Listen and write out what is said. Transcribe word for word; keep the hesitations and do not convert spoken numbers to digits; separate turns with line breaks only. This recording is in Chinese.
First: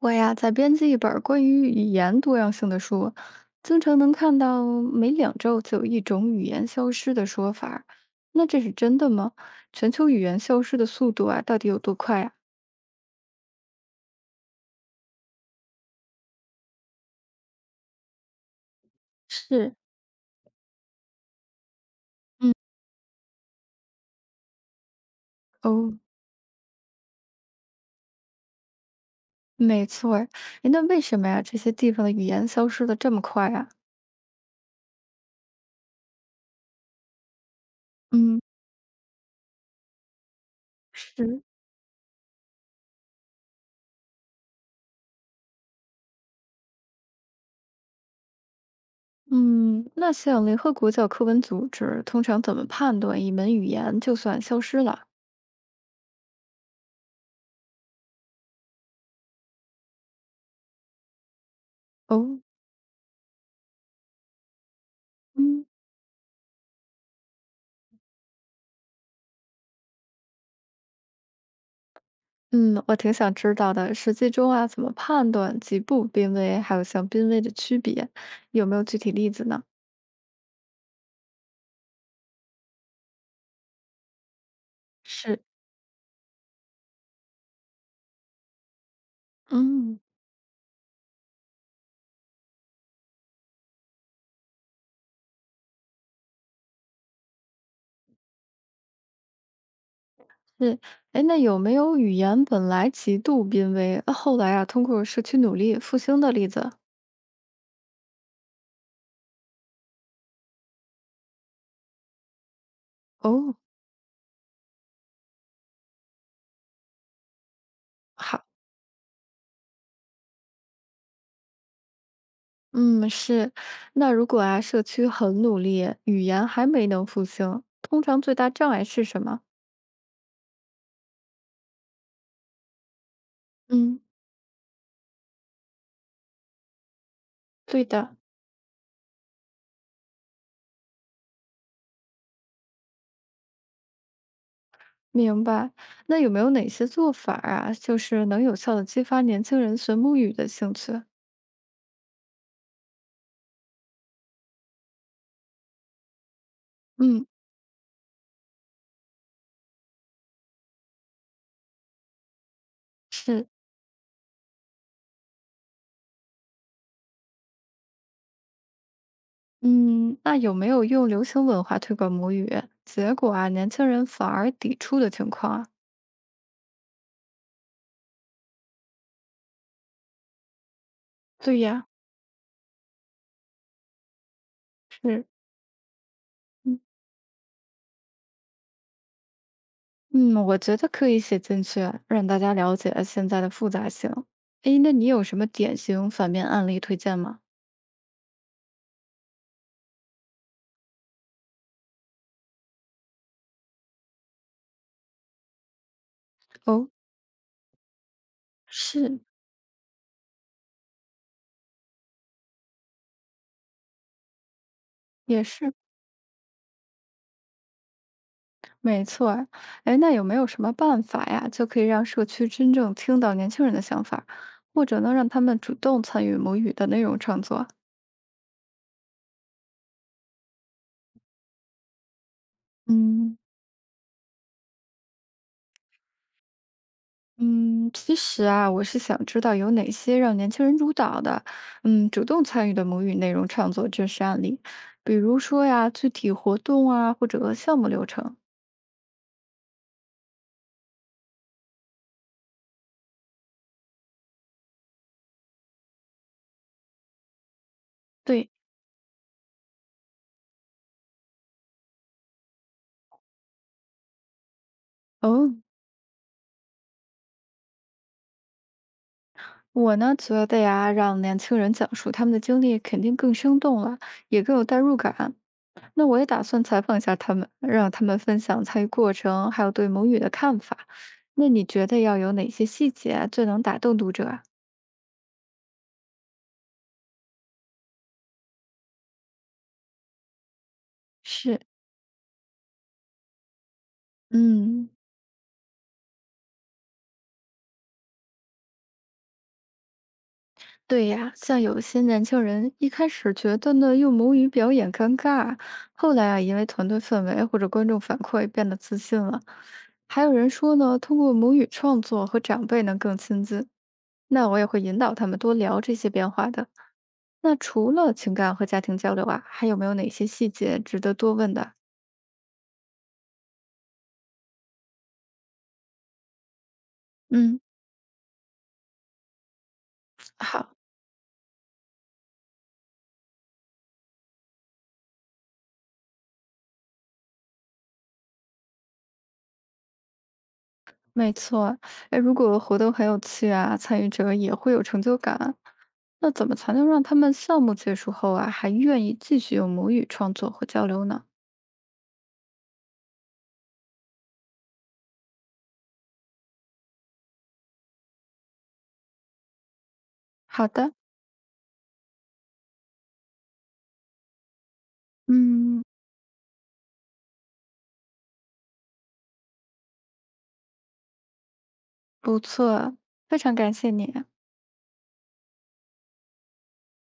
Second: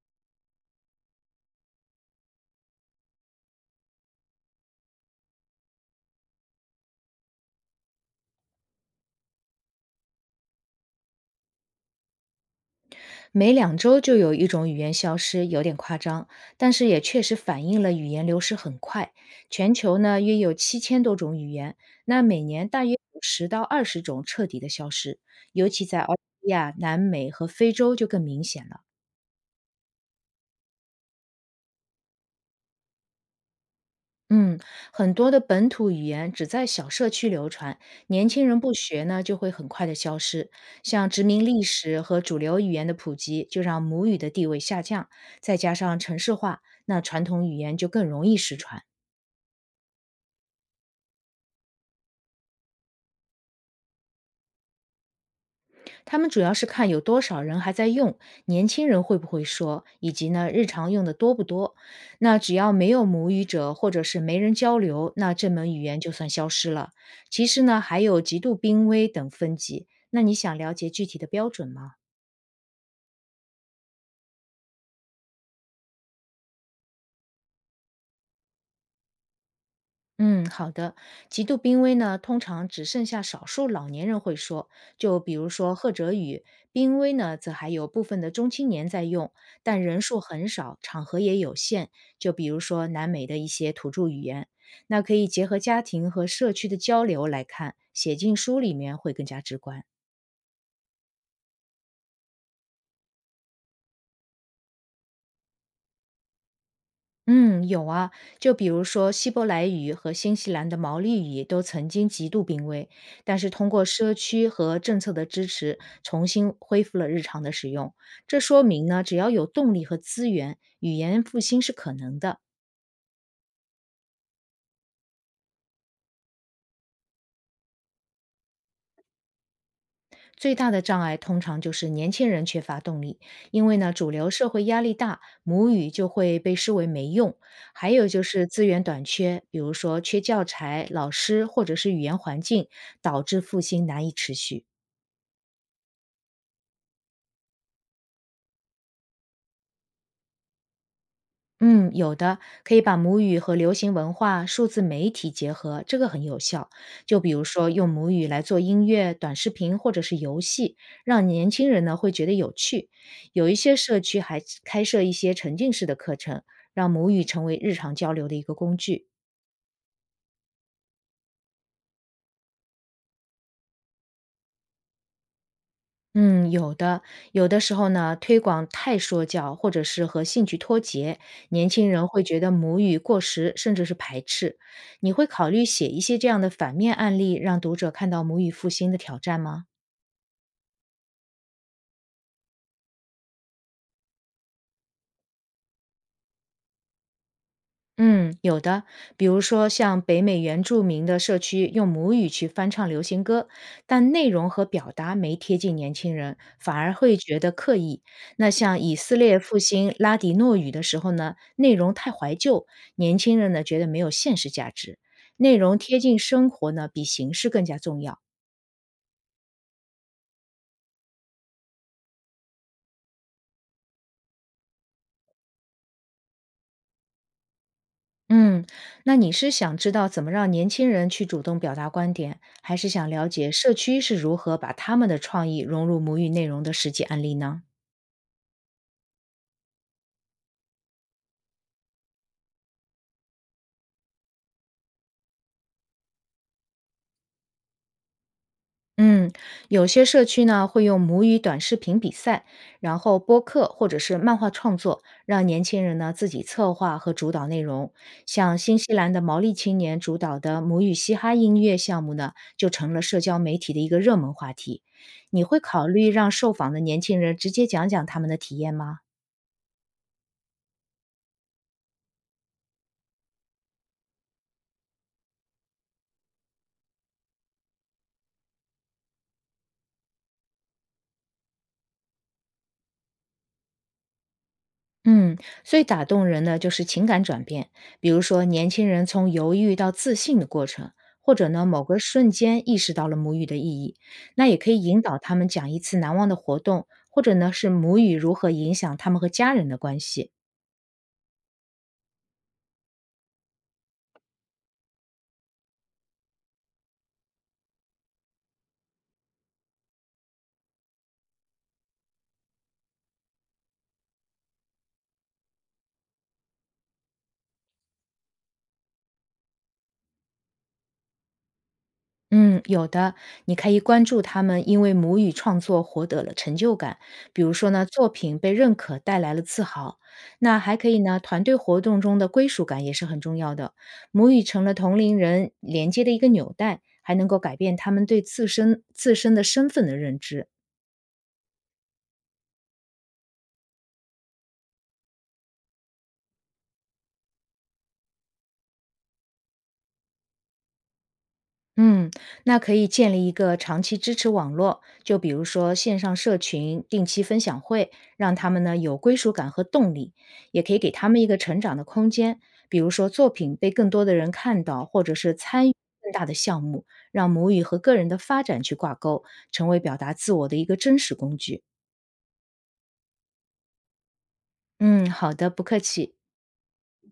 我呀，在编辑一本儿关于语言多样性的书，经常能看到每两周就有一种语言消失的说法儿。那这是真的吗？全球语言消失的速度啊，到底有多快啊？
每两周就有一种语言消失，有点夸张，但是也确实反映了语言流失很快。全
是。
球呢约有七千多种语言，那每年大约有十到二十种彻底的消失，尤其
哦，
在澳大利亚、南美和非洲就更明显了。
没错儿。诶，那为什么呀？这些地方的语言消失的这么快啊？
嗯，很多的本土语言只在小社区流传，年
嗯。
轻人不学呢，就会很快的消失。像殖
是。
民历史和主流语言的普及，就让母语的地位下降，再加上城市化，那传统语言就更容易失传。
嗯，那像联合国教科文组织通常怎么判断一门语言就算消失了？
他们主要是看有多少人还在用，年轻人会不会说，以及呢日常用的多不多。那
哦。
只要没有母语者或者是没人交流，那这
嗯。
门语言就算消失了。其实呢，还有极度濒危等分级。那你想了解具体的标准吗？
嗯，我挺想知道的，实际中啊，怎么判断极不濒危，还有像濒危的区别，有没有具体例子呢？
嗯，好的。极度濒危呢，通常只剩下少数老年人会说，就比
是。
如说贺哲语。濒危呢，则还有部分的中青年在用，但
嗯，
人数很少，场合也有限。就比如说南美的一些土著语言，那可以结合家庭和社区的交流来看，写进书里面会更加直观。
是。哎，那有没有语言本来极度濒危，后来啊，通过社区努力复兴的例子？
嗯，有啊，就比如说希伯来语和新西兰的毛利语都曾经极度濒危，但是
哦。
通过社区和政策的支持，重新恢复了日常的使用。这
好。
说明呢，只要有动力和资源，语言复兴是可能的。
嗯，是。那如果啊，社区很努力，语言还没能复兴，通常最大障碍是什么？
最大的障碍通常就是年轻人缺乏动力，因为呢，
嗯，
主流社会压力大，母语就会被视为没用。
对
还有
的。
就是资源短缺，比如说缺教材、老师或者是语言环境，导致复兴难以持续。
明白。那有没有哪些做法儿啊，就是能有效的激发年轻人学母语的兴趣？
嗯，有的，可以把母语和流行文化、数字媒体结合，这个很有效。就
嗯，
比如说，用母语来做音乐、短视频或者是游戏，让年轻人呢会觉得有趣。
是。
有一些社区还开设一些沉浸式的课程，让母语成为日常交流的一个工具。
嗯，那有没有用流行文化推广母语，结果啊，年轻人反而抵触的情况啊？
嗯，有的，有的时候呢，推广太说教，或者是和兴趣脱节，
对
年
呀。
轻人会觉得母语过时，甚至是排斥。你会
是。
考虑写一些这样的反
嗯。
面案例，让读者看到母语复兴的挑战吗？
嗯，我觉得可以写进去，让大家了解现在的复杂性。诶，那你有什么典型反面案例推荐吗？
嗯，有的，比如说像北美原住民的社区用母语去翻唱流行歌，但内容和表达没贴近年轻人，反
哦。
而会觉得刻意。那像以色
是。
列复兴拉迪诺语的时候呢，内容太怀旧，年轻人呢觉得没有现实价值。
也
内
是。
容贴近生活呢，比形式更加重要。
没错儿。哎，那有没有什么办法呀，就可以让社区真正听到年轻人的想法，或者呢，让他们主动参与母语的内容创作？
嗯，那你是想知道怎么让年轻人去主动表达观点，还是想了
嗯。
解社区是如何把他们的创意融入母语内容的实际案例呢？
嗯，其实啊，我是想知道有哪些让年轻人主导的，嗯，主动参与的母语内容创作真实案例，比如说呀，具体活动啊，或者项目流程。
嗯，有些社区呢会用母语短视频比赛，然后播客或者是漫画创作，让年轻人呢自己策划和主导内容。
对。
像新西兰的毛利青年主导的母语嘻哈音乐项目呢，就成了社交媒体的一个热门话题。你
哦。
会考虑让受访的年轻人直接讲讲他们的体验吗？
我呢觉得呀，让年轻人讲述他们的经历，肯定更生动了，也更有代入感。那我也打算采访一下他们，让他们分享参与过程，还有对母语的看法。那你觉得要有哪些细节啊最能打动读者啊？
嗯，最打动人的就是情感转变，比如说年轻人从犹豫到自信的过程，或者呢
是。
某个瞬间意识到了母语的意义，那也可以
嗯。
引导他们讲一次难忘的活动，或者呢是母语如何影响他们和家人的关系。
对呀，像有些年轻人一开始觉得呢用母语表演尴尬，后来啊因为团队氛围或者观众反馈变得自信了。还有人说呢，通过母语创作和长辈能更亲近。那我也会引导他们多聊这些变化的。那除了情感和家庭交流啊，还有没有哪些细节值得多问的？
嗯，有的，你可以关注他们因为母语创作获得了成就感，比如
嗯。
说呢，作品被认可带来了自豪。那
好。
还可以呢，团队活动中的归属感也是很重要的。母语成了同龄人连接的一个纽带，还能够改变他们对自身自身的身份的认知。
没错。哎，如果活动很有趣啊，参与者也会有成就感。那怎么才能让他们项目结束后啊，还愿意继续用母语创作和交流呢？
嗯，那可以建立一个长期支持网络，就比如说线上社群、定期分享会，让他们呢有归属感和动力，也
好
可以给
的。
他们一个成长的空间，比如说作品被更多的人看到，或者是参与
嗯，
更大的项目，让母语和个人的发展去挂钩，成为表达自我的一个真实工具。
不错，非常感谢你啊。
嗯，好的，不客气。